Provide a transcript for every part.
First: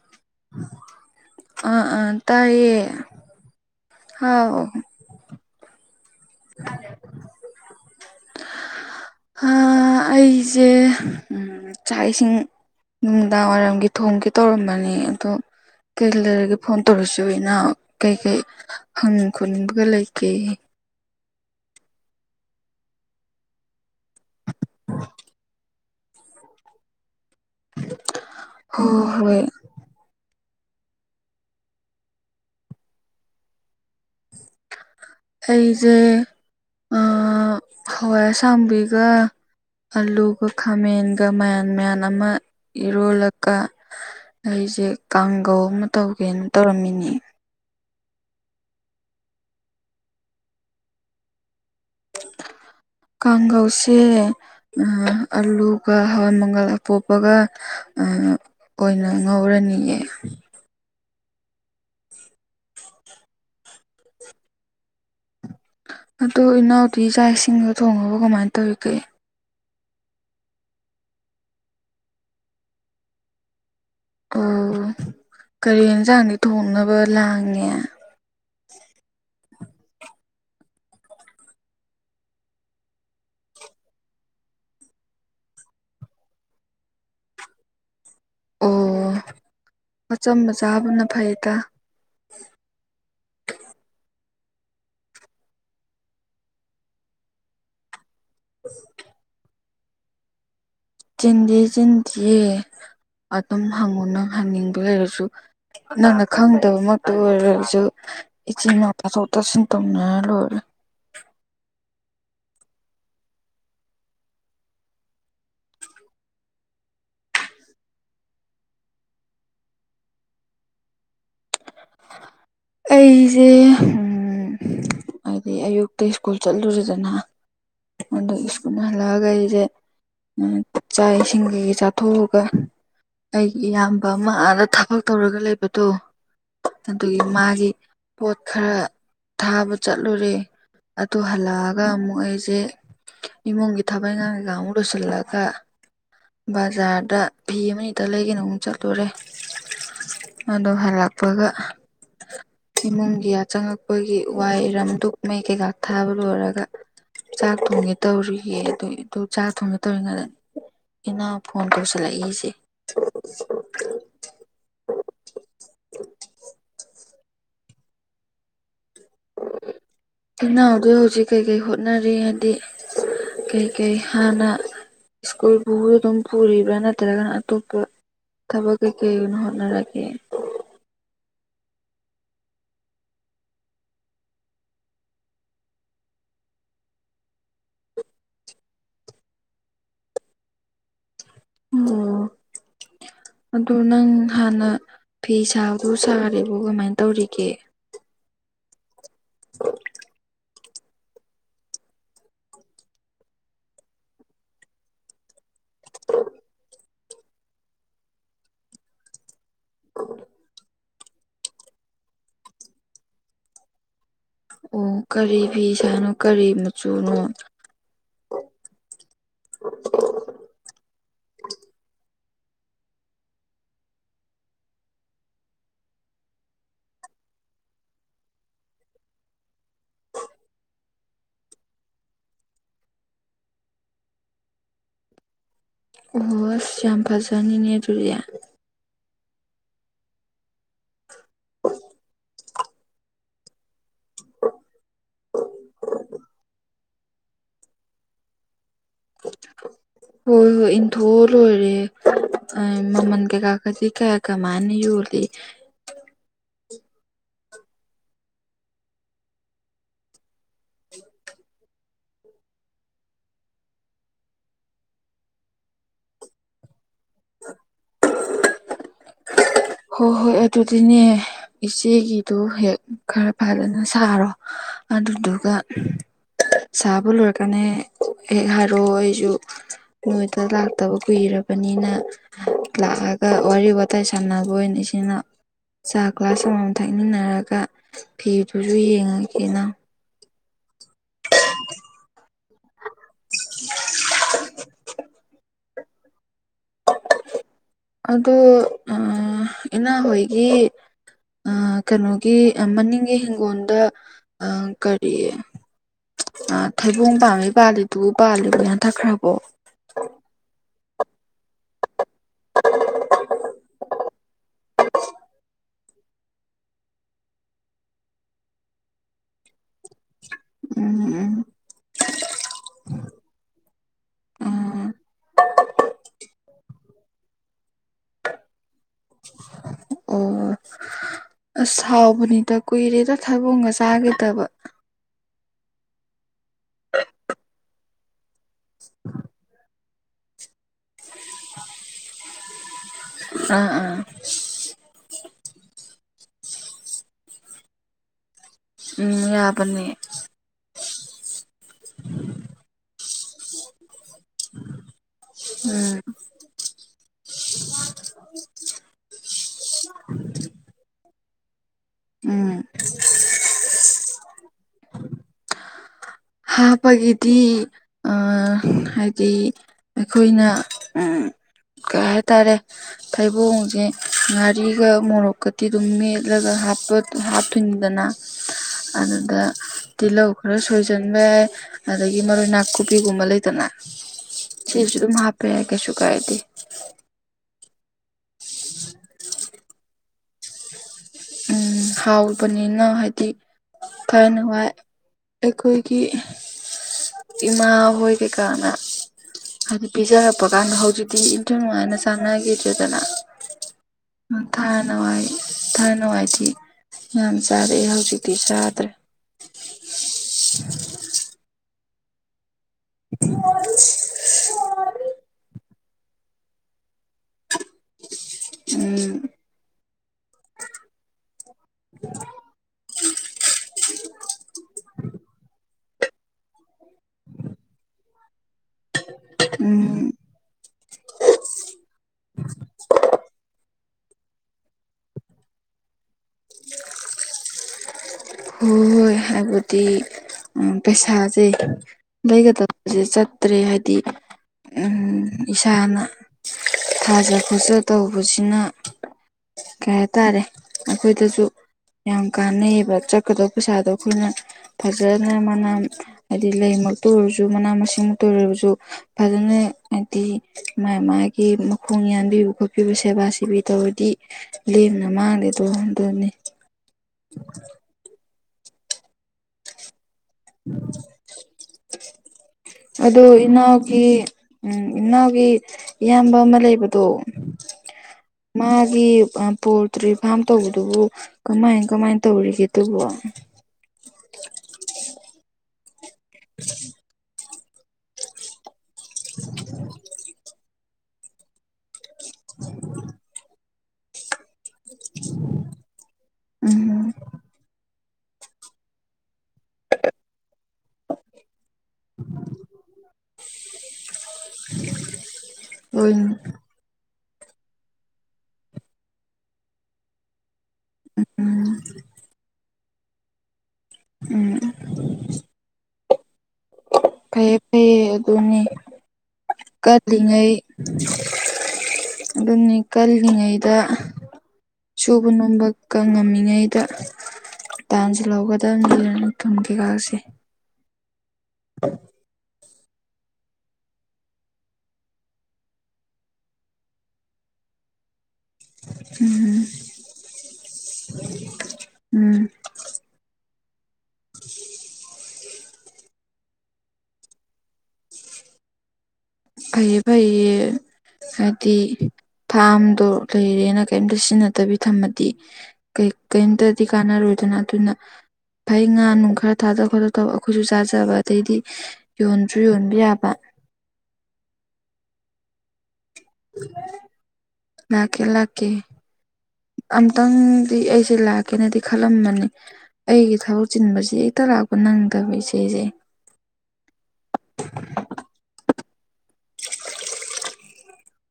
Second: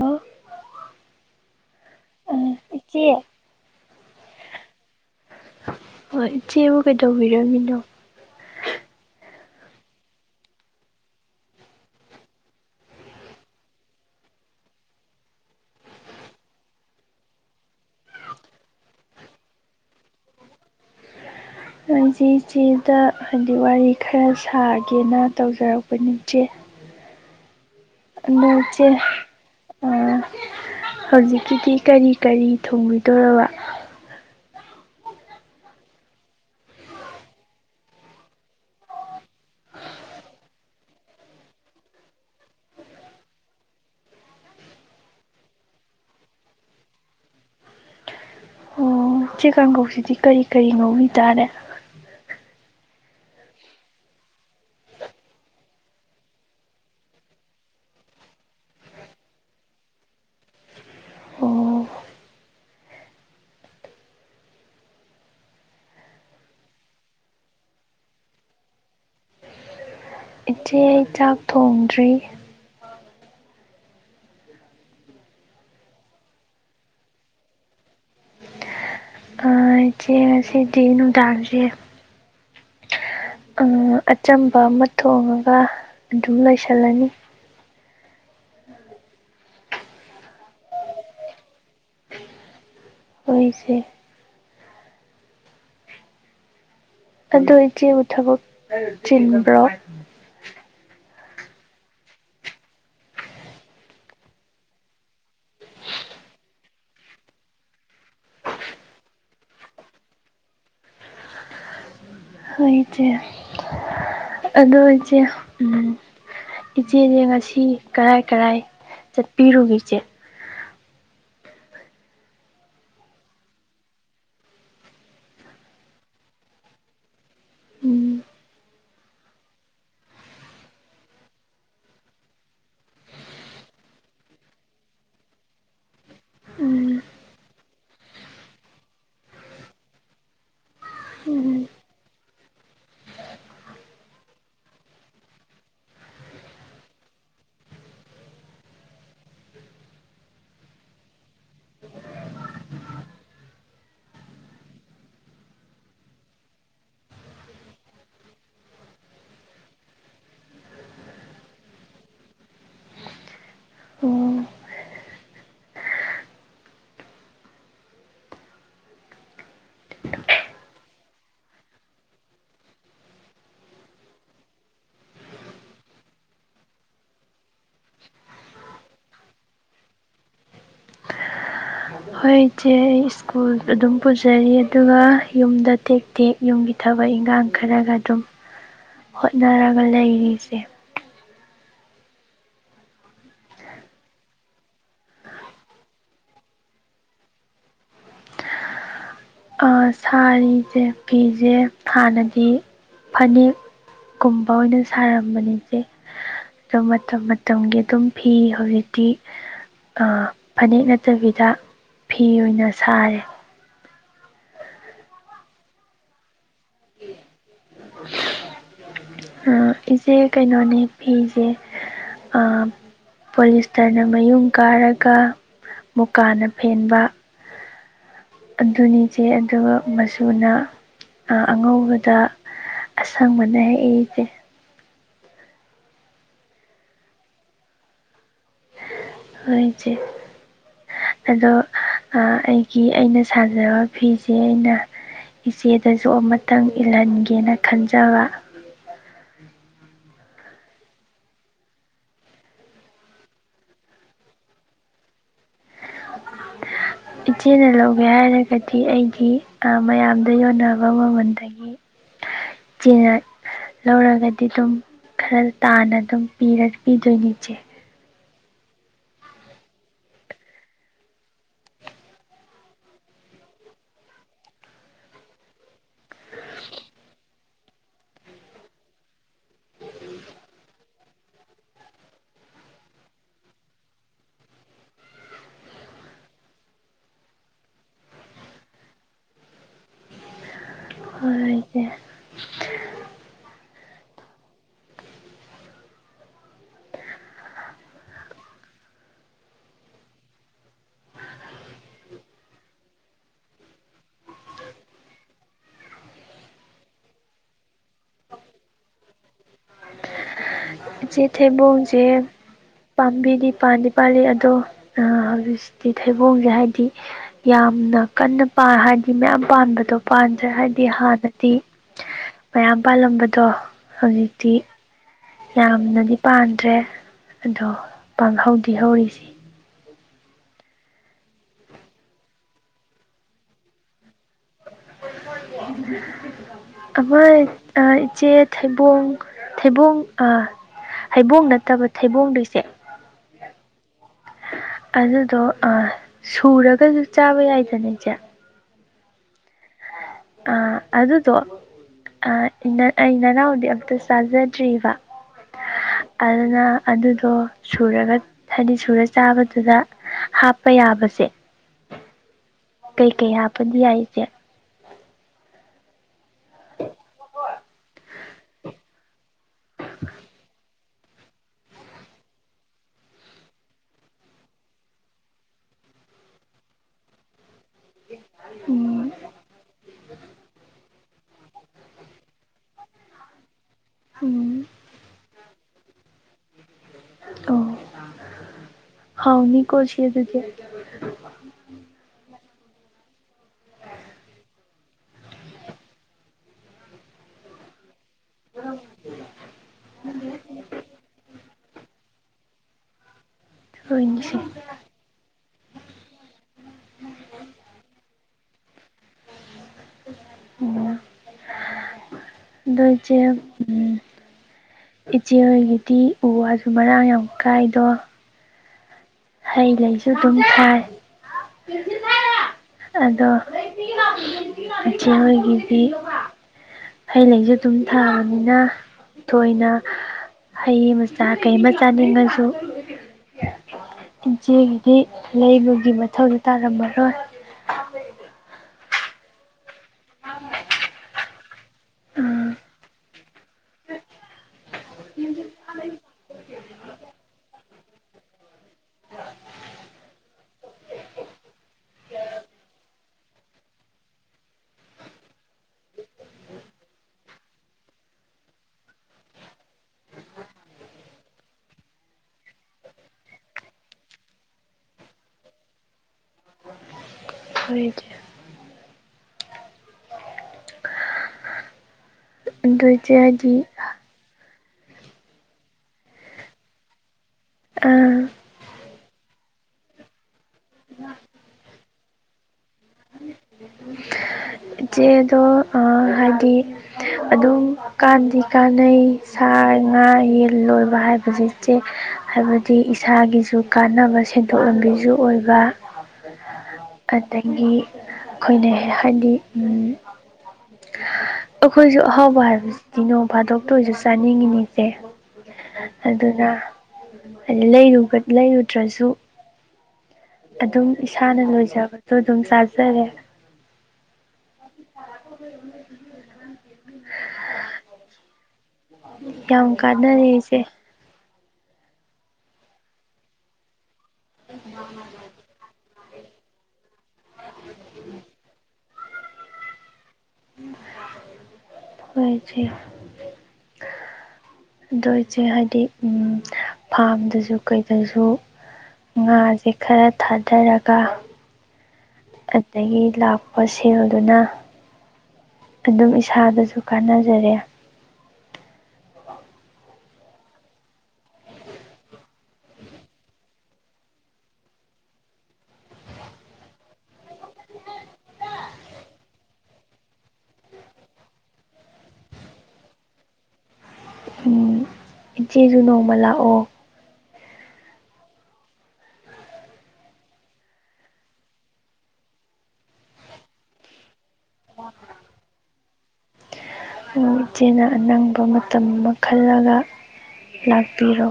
hello ꯑ ꯑꯥ ꯑ ꯇꯥꯏꯌꯦ ꯏꯆꯦ ꯍꯥꯎ ꯍꯣꯏ ꯏꯆꯦꯕꯨ ꯀꯩꯗꯧꯕꯤꯔꯣꯃꯤꯅꯣ ꯑꯩꯁꯦ ꯆꯥꯛ ꯏꯁꯤꯡ ꯅꯨꯡꯗꯥꯡ ꯋꯥꯏꯔꯝꯒꯤ ꯊꯣꯡꯒ ꯇꯧꯔꯝꯕꯅꯦ ꯑꯗ ꯀꯩ ꯂꯩꯔꯒꯦ ꯐꯣꯟ ꯇꯧꯔꯁꯤ ꯑꯩꯅ ꯀꯩꯀꯩ ꯍꯪꯅꯤꯡ ꯈꯣꯠꯅꯤꯡꯕꯒ ꯂꯩꯒꯦ ꯑꯩꯁꯦ ꯏꯆꯦꯗ ꯍꯥꯏꯕꯗꯤ ꯋꯥꯔꯤ ꯈꯔ ꯁꯥꯒꯦꯅ ꯇꯧꯖꯔꯛꯄ ꯅꯤꯆꯦ ꯖꯤꯦ ꯍꯣꯏ ꯍꯣꯏ ꯑ ꯍꯧꯖꯤꯛꯀꯤꯗꯤ ꯀꯔꯤ ꯀꯔꯤ ꯊꯣꯡꯕꯤꯗꯣꯏꯔꯕ ꯑꯩꯁꯦ ꯍꯋꯥꯏ ꯑꯁꯥꯡꯕꯤꯒ ꯑꯂꯨꯒ ꯈꯥꯃꯦꯟꯒ ꯃꯌꯥꯟ ꯃꯌꯥꯟ ꯑꯃ ꯏꯔꯣꯜꯂꯒ ꯑꯩꯁꯦ ꯀꯥꯡꯒꯧ ꯑꯃ ꯇꯧꯒꯦꯅ ꯇꯧꯔꯝꯃꯤꯅꯦ ꯎꯆꯦ ꯀꯥꯡꯕꯨꯧꯁꯤꯗꯤ ꯀꯔꯤ ꯀꯔꯤ ꯉꯧꯕꯤ ꯇꯔꯦ [inaudible] ꯀꯥꯡꯒꯧꯁꯦ ꯑꯂꯨꯒ ꯍꯋꯥꯏ ꯃꯪꯒꯜꯗ ꯄꯣꯛꯞꯄꯒ ꯑꯣꯏꯅ ꯉꯧꯔꯅꯤꯌꯦ ꯑꯣ ꯑꯗꯨꯗ ꯏꯅꯥꯎꯗꯤ ꯏꯆꯥꯥꯛ ꯏꯁꯤꯡꯗ ꯊꯣꯡꯉꯕ ꯀꯃꯥꯏꯅ ꯇꯧꯋꯒꯦ ꯏꯆꯦ ꯑꯩ ꯆꯥꯛ ꯊꯣꯡꯗ꯭ꯔꯤ ꯑꯣ ꯀꯔꯤ ꯌꯦꯟꯁꯥꯡꯗꯤ ꯊꯣꯡꯅꯕ ꯂꯥꯡꯉꯦ ꯑꯆꯦꯁ ꯉꯥꯁꯤꯗꯤ ꯅꯨꯡꯗꯡꯁꯦ ꯑꯆꯝꯕ ꯑꯃ ꯊꯣꯡꯉꯒ ꯑꯗꯨꯝ ꯂꯣꯏꯁꯤꯜꯂꯅꯤ ꯑꯣ ꯑꯆꯝꯕ ꯆꯥꯕꯅ ꯐꯩꯌꯦ ꯇ ꯍꯣꯏ ꯏꯆꯦ ꯑꯗꯣ ꯏꯆꯦꯕꯨ ꯊꯕꯛ ꯆꯤꯟꯕ꯭ꯔꯣ ꯆꯤꯟꯗꯤꯦ ꯆꯤꯟꯁꯤꯌꯦ ꯑꯗꯨꯝ ꯍꯉꯨꯅ ꯅꯡ ꯍꯟꯅꯤꯡꯕ ꯂꯩꯔꯁꯨ ꯅꯪꯅ ꯈꯪꯗꯕꯃꯛꯇ ꯑꯣꯏꯔꯒꯁꯨ ꯏꯆꯤꯟ ꯏꯅꯥꯎ ꯇꯥꯊꯣꯛ ꯇꯥꯁꯤꯟ ꯇꯧꯅꯅ ꯂꯣꯏꯔꯦ [inaudible] ꯍꯣꯏ ꯏꯆꯦ ꯑꯗꯣ ꯏꯆꯦ ꯎꯝ ꯏꯆꯦꯗꯤ ꯉꯁꯤ ꯀꯔꯥꯏ ꯀꯔꯥꯏ ꯆꯠꯄꯤꯔꯨꯒꯦ ꯏꯆꯦ ꯑꯩꯁꯦ ꯍꯥꯏꯗꯤ ꯑꯌꯨꯛꯇ ꯁ꯭ꯀꯨꯜ ꯆꯠꯂꯨꯔꯦꯗꯅ ꯑꯣꯡꯧꯗ ꯏꯁꯀꯨꯂ ꯍꯂꯥꯒ ꯑꯩꯁꯦ ꯆꯥꯛ ꯏꯁꯤꯡ ꯀꯩꯀ ꯆꯥꯊꯣꯛꯑꯒ ꯑꯩꯒꯤ ꯏꯌꯥꯝꯕ ꯑꯃ ꯑꯥꯗ ꯊꯕꯛ ꯇꯧꯔꯒ ꯂꯩꯕꯗꯣ ꯑꯗꯨꯒꯤ ꯃꯥꯒꯤ ꯄꯣꯠ ꯈꯔ ꯊꯥꯕ ꯆꯠꯂꯨꯔꯦ ꯑꯗꯨ ꯍꯜꯂꯛꯑꯒ ꯑꯃꯨꯛ ꯑꯩꯁꯦ ꯏꯃꯨꯡꯒꯤ ꯇꯕꯩ ꯉꯥꯡꯒ ꯑꯔ ꯑꯃꯨꯛ ꯂꯣꯏꯁꯤꯂꯒꯥ ꯕꯖꯥꯔꯗ ꯐꯤ ꯑꯃꯅꯤꯇꯡ ꯂꯩꯒꯅ ꯑꯃꯨꯛ ꯆꯠꯇꯣꯔꯦ ꯑꯗꯣ ꯍꯜꯛꯄꯒ [inaudible] ꯏꯃꯨꯡꯒꯤ ꯑ ꯆꯪꯉꯛꯄꯒꯤ ꯋꯥꯏꯔꯝꯗꯨꯛ ꯃꯩ ꯀꯩꯀꯥ ꯊꯥꯕ ꯂꯣꯏꯔꯒ ꯆꯥꯛ ꯊꯣꯡꯉꯦ ꯇꯧꯔꯤꯌꯦ ꯑꯗꯨ ꯑꯗꯨ ꯆꯥꯛ ꯊꯣꯡꯉꯦ ꯇꯧꯔꯤꯉꯩꯗ ꯏꯅꯥꯑꯣ ꯐꯣꯟ ꯇꯧꯁꯜꯂꯛꯏꯁꯦ ꯑꯣ [inaudible] [inaudible] ꯏꯤꯟꯅꯥꯎꯗ ꯍꯧꯖꯤꯛ ꯀꯩꯀꯩ ꯍꯣꯠꯅꯔꯤ ꯍꯥꯏꯗꯤ ꯀꯩꯀꯩ ꯍꯥꯟꯅ ꯁ꯭ꯀꯨꯜꯕꯨ ꯑꯗꯨꯝ ꯄꯨꯔꯤꯕ꯭ꯔꯥ ꯅꯠꯇ꯭ꯔꯒꯅ ꯑꯇꯣꯞꯄ ꯊꯕꯛ ꯀꯩ ꯀꯩ ꯌꯅ ꯍꯠꯅꯔꯒꯦ ꯍꯣꯏ ꯏꯆꯦ ꯑꯩ ꯁ꯭ꯀꯨꯜ ꯑꯗꯨꯝ ꯄꯨꯖꯔꯤ ꯑꯗꯨꯒ ꯌꯨꯝꯗ ꯇꯦꯛ ꯇꯦꯛ ꯌꯨꯝꯒꯤ ꯊꯕꯛ ꯊꯐꯕꯛ ꯏꯪꯈꯥꯡ ꯈꯔꯒ ꯑꯗꯨꯝ ꯍꯣꯠꯅꯔꯒ ꯂꯩꯔꯤ ꯏꯆꯦ ꯎꯝꯍꯣ [inaudible] ꯑꯗꯣ ꯅꯪ ꯍꯥꯟꯅ ꯐꯤ ꯁꯥꯗꯨ ꯁꯥꯔꯦꯔꯤꯕꯣ ꯀꯃꯥꯏꯅ ꯇꯧꯔꯤꯒꯦ ꯏꯆꯦ ꯐꯤꯁꯦ ꯍꯥꯟꯅꯗꯤ ꯐꯥꯅꯦꯛ ꯀꯨꯨꯝꯕ ꯑꯣꯏꯅ ꯁꯥꯔꯝꯕꯅꯤꯏꯆꯦ ꯑꯗꯨ ꯃꯇꯝ ꯃꯇꯝꯒꯤ ꯑꯗꯨꯝ ꯐꯤ ꯍꯧꯖꯤꯛꯇꯤ ꯐꯅꯦꯛ ꯅꯠꯇꯕꯤꯗ ꯐꯤ ꯑꯣꯏꯅ ꯁꯥꯔꯦ ꯑꯣ ꯀꯔꯤ ꯐ ꯁꯥꯥꯅꯣ ꯀꯔꯤ ꯃꯆꯨꯅꯣ ꯏꯆꯦ ꯀꯩꯅꯣꯅꯦ ꯐꯤꯁꯦ ꯑꯥ ꯄꯣꯂꯤꯁꯇꯔꯅ ꯃꯌꯨꯝ ꯀꯥꯔꯒ ꯃꯨꯀꯥꯅ ꯐꯦꯟꯕ ꯑꯗꯨꯅꯤꯆꯦ ꯑꯗꯨꯒ ꯃꯆꯨꯅ ꯑꯉꯧꯕꯗ ꯑꯁꯥꯡ ꯃꯍꯦ ꯑꯩꯁꯦ ꯍꯣꯁ ꯌꯥꯝ ꯐꯖꯅꯤꯅꯦꯗꯨꯨꯔꯤꯌꯥ ꯍꯣꯏꯆꯦ ꯑꯗꯣ ꯑꯩꯒꯤ ꯑꯩꯅ ꯁꯥꯖꯕ ꯐꯤꯁꯦ ꯑꯩꯅ ꯏꯆꯦꯗꯁꯨ ꯑꯃꯇꯪ ꯏꯜꯍꯟꯒꯦꯅ ꯈꯟꯖꯕ ꯍꯣꯏ ꯍꯣꯏ ꯏꯟꯊꯣ ꯂꯣꯏꯔꯦ ꯑ ꯃꯃꯟ ꯀꯦ ꯀꯥꯀꯗꯤ ꯀꯌꯥ ꯀꯃꯥꯏꯅꯤ ꯌ ꯑꯣꯏꯗꯤ ꯏꯆꯦꯅ ꯂꯧꯒꯦ ꯍꯥꯏꯔꯒꯗꯤ ꯑꯩꯒꯤ ꯃꯌꯥꯝꯗ ꯌꯣꯟꯅꯕ ꯃꯃꯜꯗꯒꯤ ꯆꯟꯅ ꯂꯧꯔꯒꯗꯤ ꯑꯗꯨꯝ ꯈꯔ ꯇꯥꯅ ꯑꯗꯨꯝ ꯄ ꯄꯤꯗꯣꯏꯅꯤ ꯏꯆꯦ ꯍꯣꯏ ꯍꯣꯏ ꯑꯗꯨꯗꯤꯅꯦ ꯏꯆꯦꯒꯤꯗꯨꯣ ꯍꯦꯛ ꯈꯔ ꯐꯖꯅ ꯁꯥꯔꯣ ꯑꯗꯨꯗꯨꯒ ꯁꯥꯕ ꯂꯣꯏꯔꯀꯅꯤ ꯍꯦꯛ ꯍꯥꯏꯔꯛꯑꯣ ꯑꯩꯁꯨ ꯅꯣꯏꯗ ꯂꯥꯛꯇꯕ ꯀꯨꯏꯔꯕ ꯕꯅꯤꯅ ꯂꯥꯛꯑꯒ ꯋꯥꯔꯤ ꯋꯥꯋꯇꯥꯏ ꯁꯥꯟꯅꯕ ꯑꯣꯏꯅ ꯏꯁꯤꯅ ꯆꯥꯛ ꯒ꯭ꯂꯥꯁ ꯑꯃꯃꯝ ꯊꯛꯃꯤꯟꯅꯔꯒ ꯐꯤꯗꯨꯁꯨ ꯌꯦꯡꯉꯒꯦꯅ ꯍꯥꯏꯁꯦ [unintelligible] ol ꯑꯗ ꯑ ꯏꯅꯥ ꯍꯣꯏꯒꯤ ꯑ ꯀꯩꯅꯣꯒꯤ ꯃꯅꯤꯡꯒꯤ ꯍꯤꯡꯒꯣꯜꯗ ꯑ ꯀꯔꯤꯌꯦ ꯊꯩꯕꯨꯡ ꯄꯥꯝꯃꯤ ꯄꯥꯜꯂꯤꯗꯨ ꯄꯥꯜꯂꯤꯕ ꯍꯟꯊꯈ꯭ꯔꯕꯣ ꯏꯆꯦ ꯊꯩꯕꯣꯡꯁꯦ ꯄꯥꯝꯕꯤꯗꯤ ꯄꯥꯟꯗꯤ ꯄꯥꯜꯂꯤ ꯑꯗꯣ ꯍꯧꯖꯤ ꯊꯩꯕꯣꯡꯁꯦ ꯍꯥꯏꯗꯤ ꯌꯥꯝꯅ ꯀꯟꯅ ꯍꯥꯏꯗꯤ ꯃꯌꯥꯝ ꯄꯥꯟꯕꯗꯣ ꯄꯥꯟꯗ꯭ꯔꯦ ꯍꯥꯏꯗꯤ ꯎꯝ ꯍꯥꯟꯅꯗꯤ ꯃꯌꯥꯝ ꯄꯥꯜꯂꯝꯕꯗꯣ ꯍꯧꯖꯤꯛꯇꯤ ꯎꯝ ꯌꯥꯝꯅꯗꯤ ꯄꯥꯟꯗ꯭ꯔꯦ ꯑꯗꯣ ꯄꯥꯡꯍꯧꯗꯤꯤ ꯍꯧꯧꯔꯤꯁꯤꯦ ꯑꯣ ꯑꯁ ꯍꯥꯎꯕꯅꯤꯗ ꯀꯨꯏꯔꯦꯗ ꯊꯕꯣꯡꯒ ꯆꯥꯒꯗꯕ ꯑꯃꯣꯏ ꯑꯆꯦ ꯊꯩꯕꯣꯡ ꯊꯩꯕꯣꯡ ꯍꯩꯕꯣꯡ ꯅꯠꯇꯕ ꯊꯩꯕꯣꯡꯗꯣꯏꯁꯦ ꯑꯥ ꯑꯥ ꯑꯗꯨꯗꯣ ꯁꯨꯔꯒꯁꯨ ꯆꯥꯕ ꯌꯥꯏꯗꯅ ꯏꯆꯦ ꯎꯝ ꯌꯥ ꯑ ꯑꯗꯨꯗꯣ ꯑ ꯏ ꯏ ꯅꯅꯥꯎꯗꯤ ꯑꯛꯇ ꯆꯥꯖꯗ꯭ꯔꯤꯕ ꯎꯝ ꯑꯗꯨꯅ ꯑꯗꯨꯗꯣ ꯁꯨꯔꯒ ꯍꯥꯏꯗꯤ ꯁꯨꯔ ꯆꯥꯕꯗꯨꯗ ꯍꯥꯞꯄ ꯌꯥꯕꯁꯦ ꯎꯝ ꯀꯩ ꯀꯩ ꯍꯥꯗꯤ ꯌꯥꯏꯁꯦ ꯍꯥꯞꯄꯒꯤꯗꯤ ꯍꯥꯏꯗꯤ ꯑꯩꯈꯣꯏꯅ [inaudible] ꯀꯩ ꯍꯥꯏꯇꯥꯔꯦ ꯊꯩꯕꯣꯡꯁꯦ ꯉꯥꯔꯤꯒ ꯃꯣꯔꯣꯛꯀꯗꯤ ꯑꯗꯨꯝ ꯃꯦꯠꯂꯒ ꯍꯥꯞꯄ ꯄꯣꯠꯇꯨ ꯍꯥꯞꯊꯤꯟꯗꯅ ꯎꯝ ꯑꯗꯨꯗ ꯇꯤꯜꯍꯧ ꯈꯔ ꯁꯣꯏ ꯆꯟꯕ ꯑꯗꯒꯤ ꯃꯔꯣꯏ ꯅꯥꯀꯨꯞꯄꯤꯒꯨꯝꯕ ꯂꯩꯇꯅ ꯎꯝ ꯁꯤꯁ ꯃꯍꯥꯛ ꯄꯦ ꯀꯌꯥꯁꯨꯀꯥꯏꯠꯇꯤ ꯑꯣ ꯍꯥꯎꯥꯎꯅꯤ ꯀꯣꯁꯤꯦ ꯑꯗꯨꯗꯤ ꯎꯝ ꯍꯥꯎ ꯄꯅꯤꯅ ꯍꯥꯏꯗꯤ ꯊꯥꯏ ꯅꯨꯡꯉꯥꯏ ꯑꯩꯈꯣꯏꯒꯤ ꯏꯃꯍꯥꯏ ꯀꯩꯀꯥꯅ ꯍꯥꯏꯗꯤ ꯄꯤꯖꯔꯛꯄ ꯀꯥꯟꯗ ꯍꯧꯖꯤꯛꯇꯤ ꯏꯟꯊꯨ ꯅꯨꯡꯉꯥꯏꯅ ꯆꯥꯟꯅꯈꯤ ꯗꯅ ꯊꯣꯏꯅꯤꯁꯦ ꯊꯥ ꯅꯨꯡꯉꯥꯏ ꯊ ꯅꯨꯡꯉꯥꯏ ꯗꯤ ꯌꯥꯝ ꯆꯥꯔꯛꯑꯦ ꯍꯧꯖꯤꯛꯇꯤ ꯆꯥꯗ꯭ꯔꯦ ꯑꯣꯝ ꯑꯗꯥꯅ ꯏꯆ‌ꯦ ꯎꯝ ꯏꯆ‌ꯦꯍꯥꯏꯒ ꯇꯤ ꯎ ꯋꯥꯁꯨ ꯃꯔꯥꯡ ꯌꯥꯝ ꯀꯥꯏꯗꯣ ꯎꯝ ꯍꯩ ꯂꯩꯁꯨ ꯑꯗꯨꯝ ꯊꯥꯏ ꯑꯗꯣ ꯆꯣꯏꯍꯥꯏꯒꯤꯗꯤ ꯍꯩ ꯂꯩꯁꯨ ꯑꯗꯨꯝ ꯊꯥꯕꯅꯤꯅ ꯊꯣꯏꯅ ꯎꯝ ꯍꯩ ꯃꯆꯥ ꯀꯩꯃ ꯆꯥꯅꯤꯡꯉꯁꯨ ꯏꯆꯦꯒꯤꯗꯤ ꯂꯩꯕꯒꯤ ꯃꯊꯧꯗ ꯇꯥꯔꯝꯃꯔꯣꯏ ꯍꯣꯏ ꯍꯣꯏ ꯍꯥꯏꯕꯗꯤ ꯎ ꯄꯩꯁꯥꯁꯦ ꯎꯝ ꯂꯩꯒꯗꯕꯁꯦ ꯆꯠꯇ꯭ꯔꯦ ꯍꯥꯏꯕꯗꯤ ꯏꯁꯥꯅ ꯊꯥꯖ ꯈꯣꯠꯆ ꯇꯧꯕꯁꯤꯅ ꯀꯩ ꯍꯥꯏꯇꯥꯔꯦ ꯑꯩꯈꯣꯏꯗꯁꯨ ꯌꯥꯝ ꯀꯥꯟꯅꯩꯑꯕ ꯀꯗꯥꯕ ꯄꯩꯁꯥꯗꯣ ꯑꯩꯈꯣꯏꯅ ꯐꯖꯅ ꯃꯅꯥ ꯍꯥꯏꯗꯤ ꯂꯩꯃꯛꯇ ꯑꯣꯏꯔꯁꯨ ꯃꯅꯥ ꯃꯁꯤꯡꯃꯛꯇ ꯑꯣꯏꯔꯕꯁꯨ ꯐꯖꯅ ꯍꯥꯏꯗꯤ ꯃꯥ ꯃꯥꯒꯤ ꯃꯈꯣꯡ ꯌꯥꯟꯕꯤꯕ ꯈꯣꯠꯄꯤꯕ ꯁꯦꯕꯥ ꯥ ꯁꯤꯕꯤ ꯇꯧꯔꯗꯤ ꯂꯦꯝꯅ ꯃꯥꯡꯗꯦꯗꯣ ꯑꯗꯨꯅꯤ ꯎ [unintelligible] [inaudible] ꯑꯗꯨ ꯏꯆꯦ ꯑꯗꯣ ꯍꯥꯏꯗꯤ ꯏꯎꯒꯤ ꯎꯝ ꯏꯅꯥꯎꯒꯤ ꯏꯌꯥꯝꯕ ꯑꯃ ꯂꯩꯕꯗꯣ ꯃꯥꯒꯤ ꯄꯣꯜꯇ꯭ꯔꯤ ꯐꯥꯔꯝ ꯇꯧꯕꯗꯨꯕꯨ ꯀꯃꯥꯏ ꯀꯃꯥꯏꯅ ꯇꯧꯔꯤꯒꯦ ꯑꯗꯨꯕꯣ [unintelligible] ꯏꯆꯦꯗꯣ ꯍꯥꯏꯗꯤ ꯑꯗꯨꯝ ꯀꯥꯟꯗꯤ ꯀꯥꯟ ꯅꯩ ꯁꯥ ꯉꯥ ꯌꯦꯟ ꯂꯣꯏꯕ ꯍꯥꯏꯕꯕꯁꯤ ꯆꯦ ꯍꯥꯏꯕꯗꯤ ꯏꯁꯥꯒꯤꯁꯨ ꯀꯥꯟꯅꯕ ꯁꯦꯟꯊꯣꯛ ꯂꯝꯕꯤꯁꯨ ꯑꯣꯏꯕ ꯎꯝ ꯑꯗꯒꯤ ꯑꯩꯈꯣꯏꯅ ꯍꯥꯏꯗꯤ ꯑꯩꯈꯣꯏꯁꯨ ꯑꯍꯥꯎꯕ ꯍꯥꯏꯕꯁꯤꯗꯤ ꯅꯣ ꯐꯥꯗꯣꯛꯇ ꯑꯣꯏꯁꯨ ꯆꯥꯅꯤꯡꯉꯤꯅꯤꯁꯦ ꯍꯣꯏ ꯑꯗꯨꯅ ꯍꯥꯏꯗꯤ ꯂꯩꯔꯨꯗ꯭ꯔꯁꯨ ꯑꯗꯨꯝ ꯏꯁꯥꯅ ꯎꯝ ꯂꯣꯏꯖꯕꯗꯣ ꯑꯗꯨꯝ ꯆꯥꯖꯔꯦ ꯎꯝ [unintelligible] ꯐꯩꯌꯦ ꯐꯩꯌꯦ ꯑꯗꯨꯅꯤ ꯌꯥꯝ ꯀꯥꯟꯅꯔꯦ ꯀꯜꯂꯤꯉꯩ ꯏꯆꯦ ꯑꯗꯨꯅꯤ ꯀꯜꯂꯤꯜꯂꯤꯉꯩꯗ ꯁꯨꯕ ꯅꯣꯝꯕ ꯀ ꯉꯝꯃꯤꯉꯩꯗ ꯇꯥꯟꯁꯦ ꯂꯧꯒꯗꯕꯅꯤ ꯊꯨꯝ ꯀꯩꯀꯥꯁꯦ ꯍꯣꯏ ꯏꯆ‌ꯦ ꯑꯗꫭ ꯏꯆꯦ ꯍꯥꯏꯗꯤ ꯐꯥꯔꯝꯗꯁꯨ ꯀꯩꯗꯁꯨ ꯎꯝ ꯉꯥꯁꯦ ꯈꯔ ꯊꯥꯗꯔꯒ ꯎꯝ ꯑꯗꯒꯤ ꯂꯥꯛꯄ ꯁꯦꯜꯗꯨꯅ ꯑꯗꯨꯝ ꯏꯁꯥꯗꯁꯨ ꯀꯥꯟꯅꯖꯔꯦ ꯐꯩꯌ‌ꯩ ꯐꯩꯌ‌ꯦ ꯍꯥꯏꯗꯤ ꯐꯥꯝꯗꯣ ꯂꯩꯔꯦꯅ ꯀꯩꯝꯇ ꯁꯤꯖꯤꯟꯅꯗꯕꯤ ꯊꯝꯃꯗꯤ ꯀꯔꯤꯝꯇꯗꯤ ꯀꯥꯟꯅꯔꯣꯏ ꯑꯗꯨꯅ ꯑꯗꯨꯅ ꯐꯩ ꯉꯥ ꯅꯨꯡ ꯈꯔ ꯊꯥꯗꯣꯛ ꯈꯣꯠꯇꯣꯛ ꯇꯕ ꯑꯩꯈꯣꯏꯁꯨ ꯆꯥꯖꯕ ꯑꯗꯩꯗꯤ ꯌꯣꯟꯗ꯭ꯔꯁꯨ ꯌꯣꯟꯕ ꯌꯥꯕ ꯎ [unintelligible] ꯏꯆꯦꯁꯨ ꯅꯣꯡꯃ ꯂꯥꯛꯑꯣ ꯂꯥꯛꯀꯦ ꯂꯥꯛꯀ‌ꯦ ꯑꯝꯇꯪꯗꯤ ꯑꯩꯁꯦ ꯂꯥꯛꯀꯦꯅꯗꯤ ꯈꯜꯂꯝꯃꯅꯤ ꯑꯩꯒꯤ ꯊꯕꯛ ꯆꯤꯟꯕꯁꯤ ꯆꯠꯇꯔꯛꯀꯣ ꯅꯪꯗꯕꯤ ꯏꯆꯦꯁꯦ ꯏꯆꯦꯅ ꯑꯅꯪꯕ ꯃꯇꯝꯅ ꯈꯜꯂꯒ ꯂꯥꯛꯄꯤꯔꯣ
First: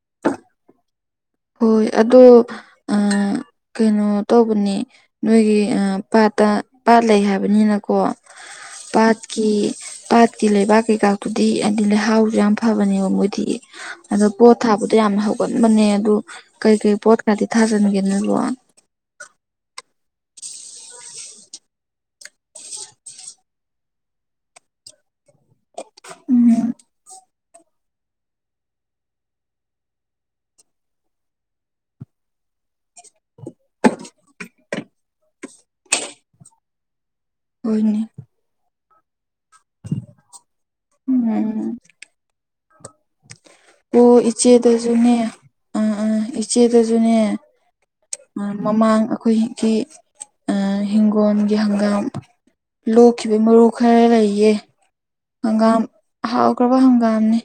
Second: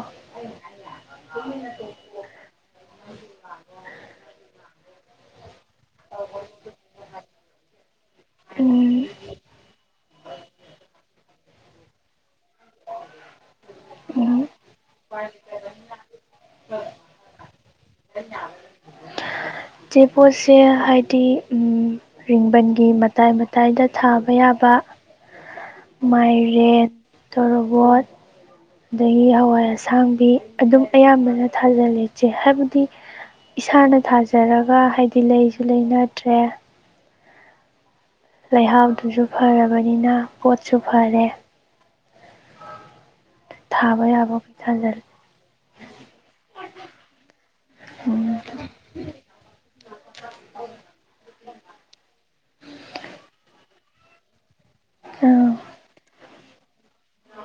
ꯍꯣꯏ ꯑꯗꯣ ꯀꯩꯅꯣ ꯇꯧꯕꯅꯦ ꯅꯣꯏꯒꯤ ꯄꯥꯠꯇ ꯄꯥꯠ ꯂꯩ ꯍꯥꯏꯕꯅꯤꯅꯀꯣ ꯄꯥꯠꯀꯤ ꯄꯥꯠꯀꯤ ꯂꯩꯕꯥꯛ ꯀꯩꯀꯥꯗꯨꯨꯗꯤ ꯍꯥꯏꯗꯤ ꯂꯩꯍꯥꯎꯁꯨ ꯌꯥꯝ ꯐꯕꯅꯦꯕ ꯃꯣꯏꯗꯤ ꯑꯗꯣ ꯄꯣꯠ ꯊꯥꯕꯗꯣ ꯌꯥꯝꯅ ꯍꯧꯒꯟꯕꯅꯦ ꯑ ꯀꯩꯀꯩ ꯄꯣꯠꯀꯗꯤ ꯊꯥꯖꯟꯒꯦ ꯅꯕꯣ ꯆꯆꯦ ꯄꯣꯠꯁꯦ ꯍꯥꯏꯗꯤ ꯔꯤꯡꯕꯟꯒꯤ ꯃꯇꯥꯏ ꯃꯇꯥꯏꯗ ꯊꯥꯕ ꯌꯥꯕ ꯃꯥꯏꯔꯦꯟ ꯇꯣꯔꯣꯕꯣꯠ ꯑꯗꯒꯤ ꯍꯋꯥꯏ ꯑꯁꯥꯡꯕꯤ ꯑꯗꯨꯝ ꯑꯌꯥꯝꯕꯅ ꯊꯥꯖꯤꯜꯂꯦꯆꯦ ꯍꯥꯏꯕꯗꯤ ꯏꯁꯥꯅ ꯊꯥꯖꯔꯒ ꯍꯥꯏꯕꯗꯤ ꯂꯩꯁꯨ ꯂꯩꯅꯗ꯭ꯔꯦ ꯍꯣꯏꯅꯦ ꯂꯩꯍꯥꯎꯗꯨꯁꯨ ꯐꯔꯕꯅꯤꯅ ꯄꯣꯠꯁꯨ ꯐꯔꯦ ꯊꯥꯕ ꯑꯣ ꯌꯥꯕꯈꯩ ꯊꯥꯖꯜꯂꯦ ꯏꯆꯦꯗꯁꯨꯅꯦ ꯑꯥ ꯑꯥ ꯏꯆꯦꯗꯁꯨꯅꯦ ꯎꯝ ꯃꯃꯥꯡ ꯑꯩꯈꯣꯏꯒꯤ ꯏꯤꯡꯒꯣꯜꯒꯤ ꯍꯪꯒꯥꯝ ꯂꯣꯛꯈꯤꯕ ꯃꯔꯨ ꯈꯔ ꯂꯩꯌꯦ ꯑꯥ ꯍꯪꯒꯥꯝ ꯍꯥꯎꯈ꯭ꯔꯕ ꯍꯪꯒꯥꯝꯅꯦ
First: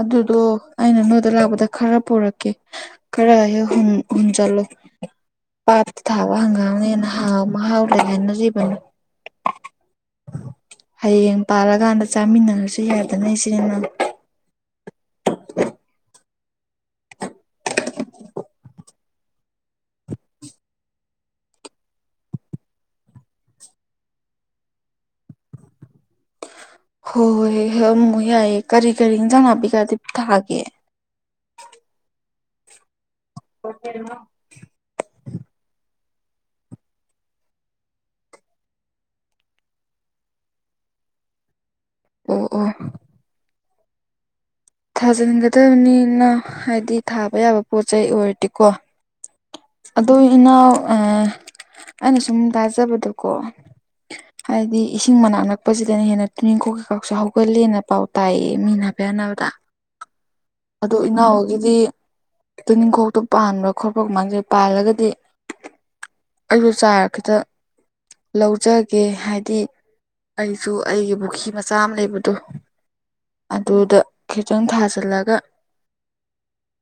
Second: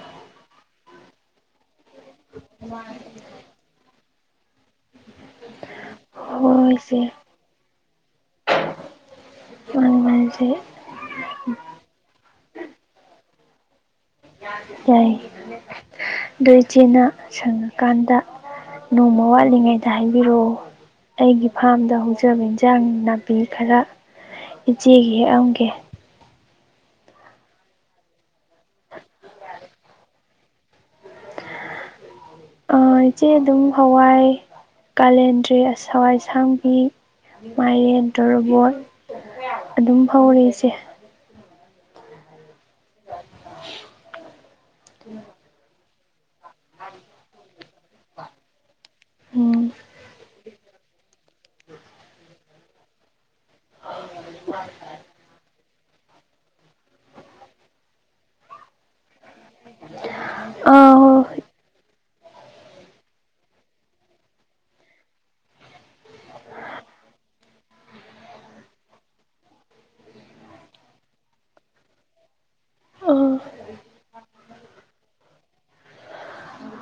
ꯑꯗꯨꯗꯣ ꯑꯩꯅ ꯅꯣꯏꯗ ꯂꯥꯛꯄꯗ ꯈꯔ ꯄꯨꯔꯛꯀꯦ ꯈꯔ ꯍꯥꯏꯦ ꯍꯨꯟ ꯆꯠꯂꯣ ꯄꯊ ꯊꯥꯕ ꯍꯣꯏ ꯍꯒꯥꯅꯤꯅ ꯏꯆꯦ ꯍꯥꯎ ꯃꯍꯥꯎꯗꯅꯖꯤꯕꯅꯤ ꯃꯔꯃꯁꯦ ꯍꯌꯦꯡ ꯄꯥꯜꯂꯀꯥꯟꯗ ꯆꯥꯃꯤꯟꯅꯔꯁꯨ ꯌꯥꯗꯅ ꯁꯤꯅꯦꯃꯥ ꯌꯥꯏ ꯑꯗꯨꯣꯏꯆꯤꯅ ꯁꯪꯉꯀꯥꯟꯗ ꯅꯣꯡꯃ ꯋꯥꯠꯂꯤꯉꯩꯗ ꯍꯥꯏꯕꯤꯔꯛꯑꯣ ꯑꯩꯒꯤ ꯐꯥꯔꯝꯗ ꯍꯧꯖꯕ ꯏꯟꯁꯥꯡ ꯅꯥꯄꯤ ꯈꯔ ꯏꯖꯤꯦꯒꯤ ꯑꯃꯦ ꯍꯣꯏ ꯍꯣꯏ ꯑꯃꯝꯃꯛ ꯌꯥꯏꯑꯌꯦ ꯀꯔꯤ ꯀꯔꯤ ꯏꯟꯖꯥꯟ ꯅꯥꯄꯤꯒꯗꯤ ꯊꯥꯒꯦ ꯑ ꯏꯆꯦ ꯑꯗꯨꯝ ꯍꯋꯥꯏ ꯀꯥꯂꯦꯟꯗ꯭ꯔꯔꯤ ꯑꯁ ꯍꯋꯥꯏ ꯁꯥꯡꯕꯤ ꯃꯥꯏꯔꯦꯟ ꯇꯣꯔꯕꯣꯠ ꯑꯗꯨꯝ ꯍꯧꯔꯦ ꯏꯁꯦ ꯑꯣ ꯑꯣ [inaudible] ꯊꯥꯖꯤꯟꯒꯗꯕꯅꯤꯅ ꯍꯥꯏꯕꯗꯤ ꯊꯥꯕ ꯌꯥꯕ ꯄꯣꯠ ꯆꯩꯩ ꯑꯣꯏꯔꯗꯤꯀꯣ ꯎꯝ ꯑꯗꯨ ꯏꯅꯥꯎ ꯑꯩꯅ ꯁꯨꯝ ꯇꯥꯖꯕꯗꯣ ꯀꯣ ꯍꯥꯏꯗꯤ ꯏꯁꯤꯡ ꯃꯅꯥꯛ ꯅꯛ ꯀꯛꯄꯁꯤꯗꯅ ꯍꯦꯟꯅ ꯇꯨꯅꯤꯡ ꯀꯣꯛ ꯀꯩꯀꯥꯎꯁꯨ ꯍꯧꯒꯠꯂꯦꯅ ꯄꯥꯎ ꯇꯥꯏꯌꯦ ꯃꯤꯅ ꯍꯥꯏꯐꯦ ꯑꯕꯗ ꯑꯥ ꯑꯗꯨ ꯍꯣꯏ ꯏꯅꯥꯎꯒꯤꯗꯤ ꯑꯗꯨ ꯅꯤꯡꯈꯣꯛꯇꯣ ꯄꯥꯟꯕ꯭ꯔꯥ ꯈꯣꯠꯄ꯭ꯔ ꯀꯃꯥꯡꯖꯩ ꯄꯥꯜꯂꯒꯗꯤ ꯑꯩꯁꯨ ꯆꯥꯔ ꯈꯤꯇ ꯂꯧꯖꯒꯦ ꯍꯥꯏꯗꯤ ꯑꯩꯁꯨ ꯑꯩꯒꯤ ꯄꯨ꯭ ꯃꯆꯥ ꯑꯃ ꯂꯩꯕꯗꯣ ꯑꯥ ꯑꯗꯨꯗ ꯈꯤꯇꯪ ꯊꯥꯖꯤꯜꯂꯒ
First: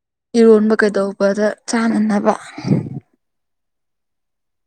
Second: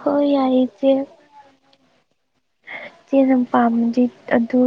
ꯍꯣꯏ ꯏꯔꯣꯟꯕ ꯀꯩꯗꯧꯕꯗ ꯆꯥꯅꯅꯕ ꯆꯦꯅ ꯄꯥꯝꯃꯦꯗꯤ ꯑꯗꯨ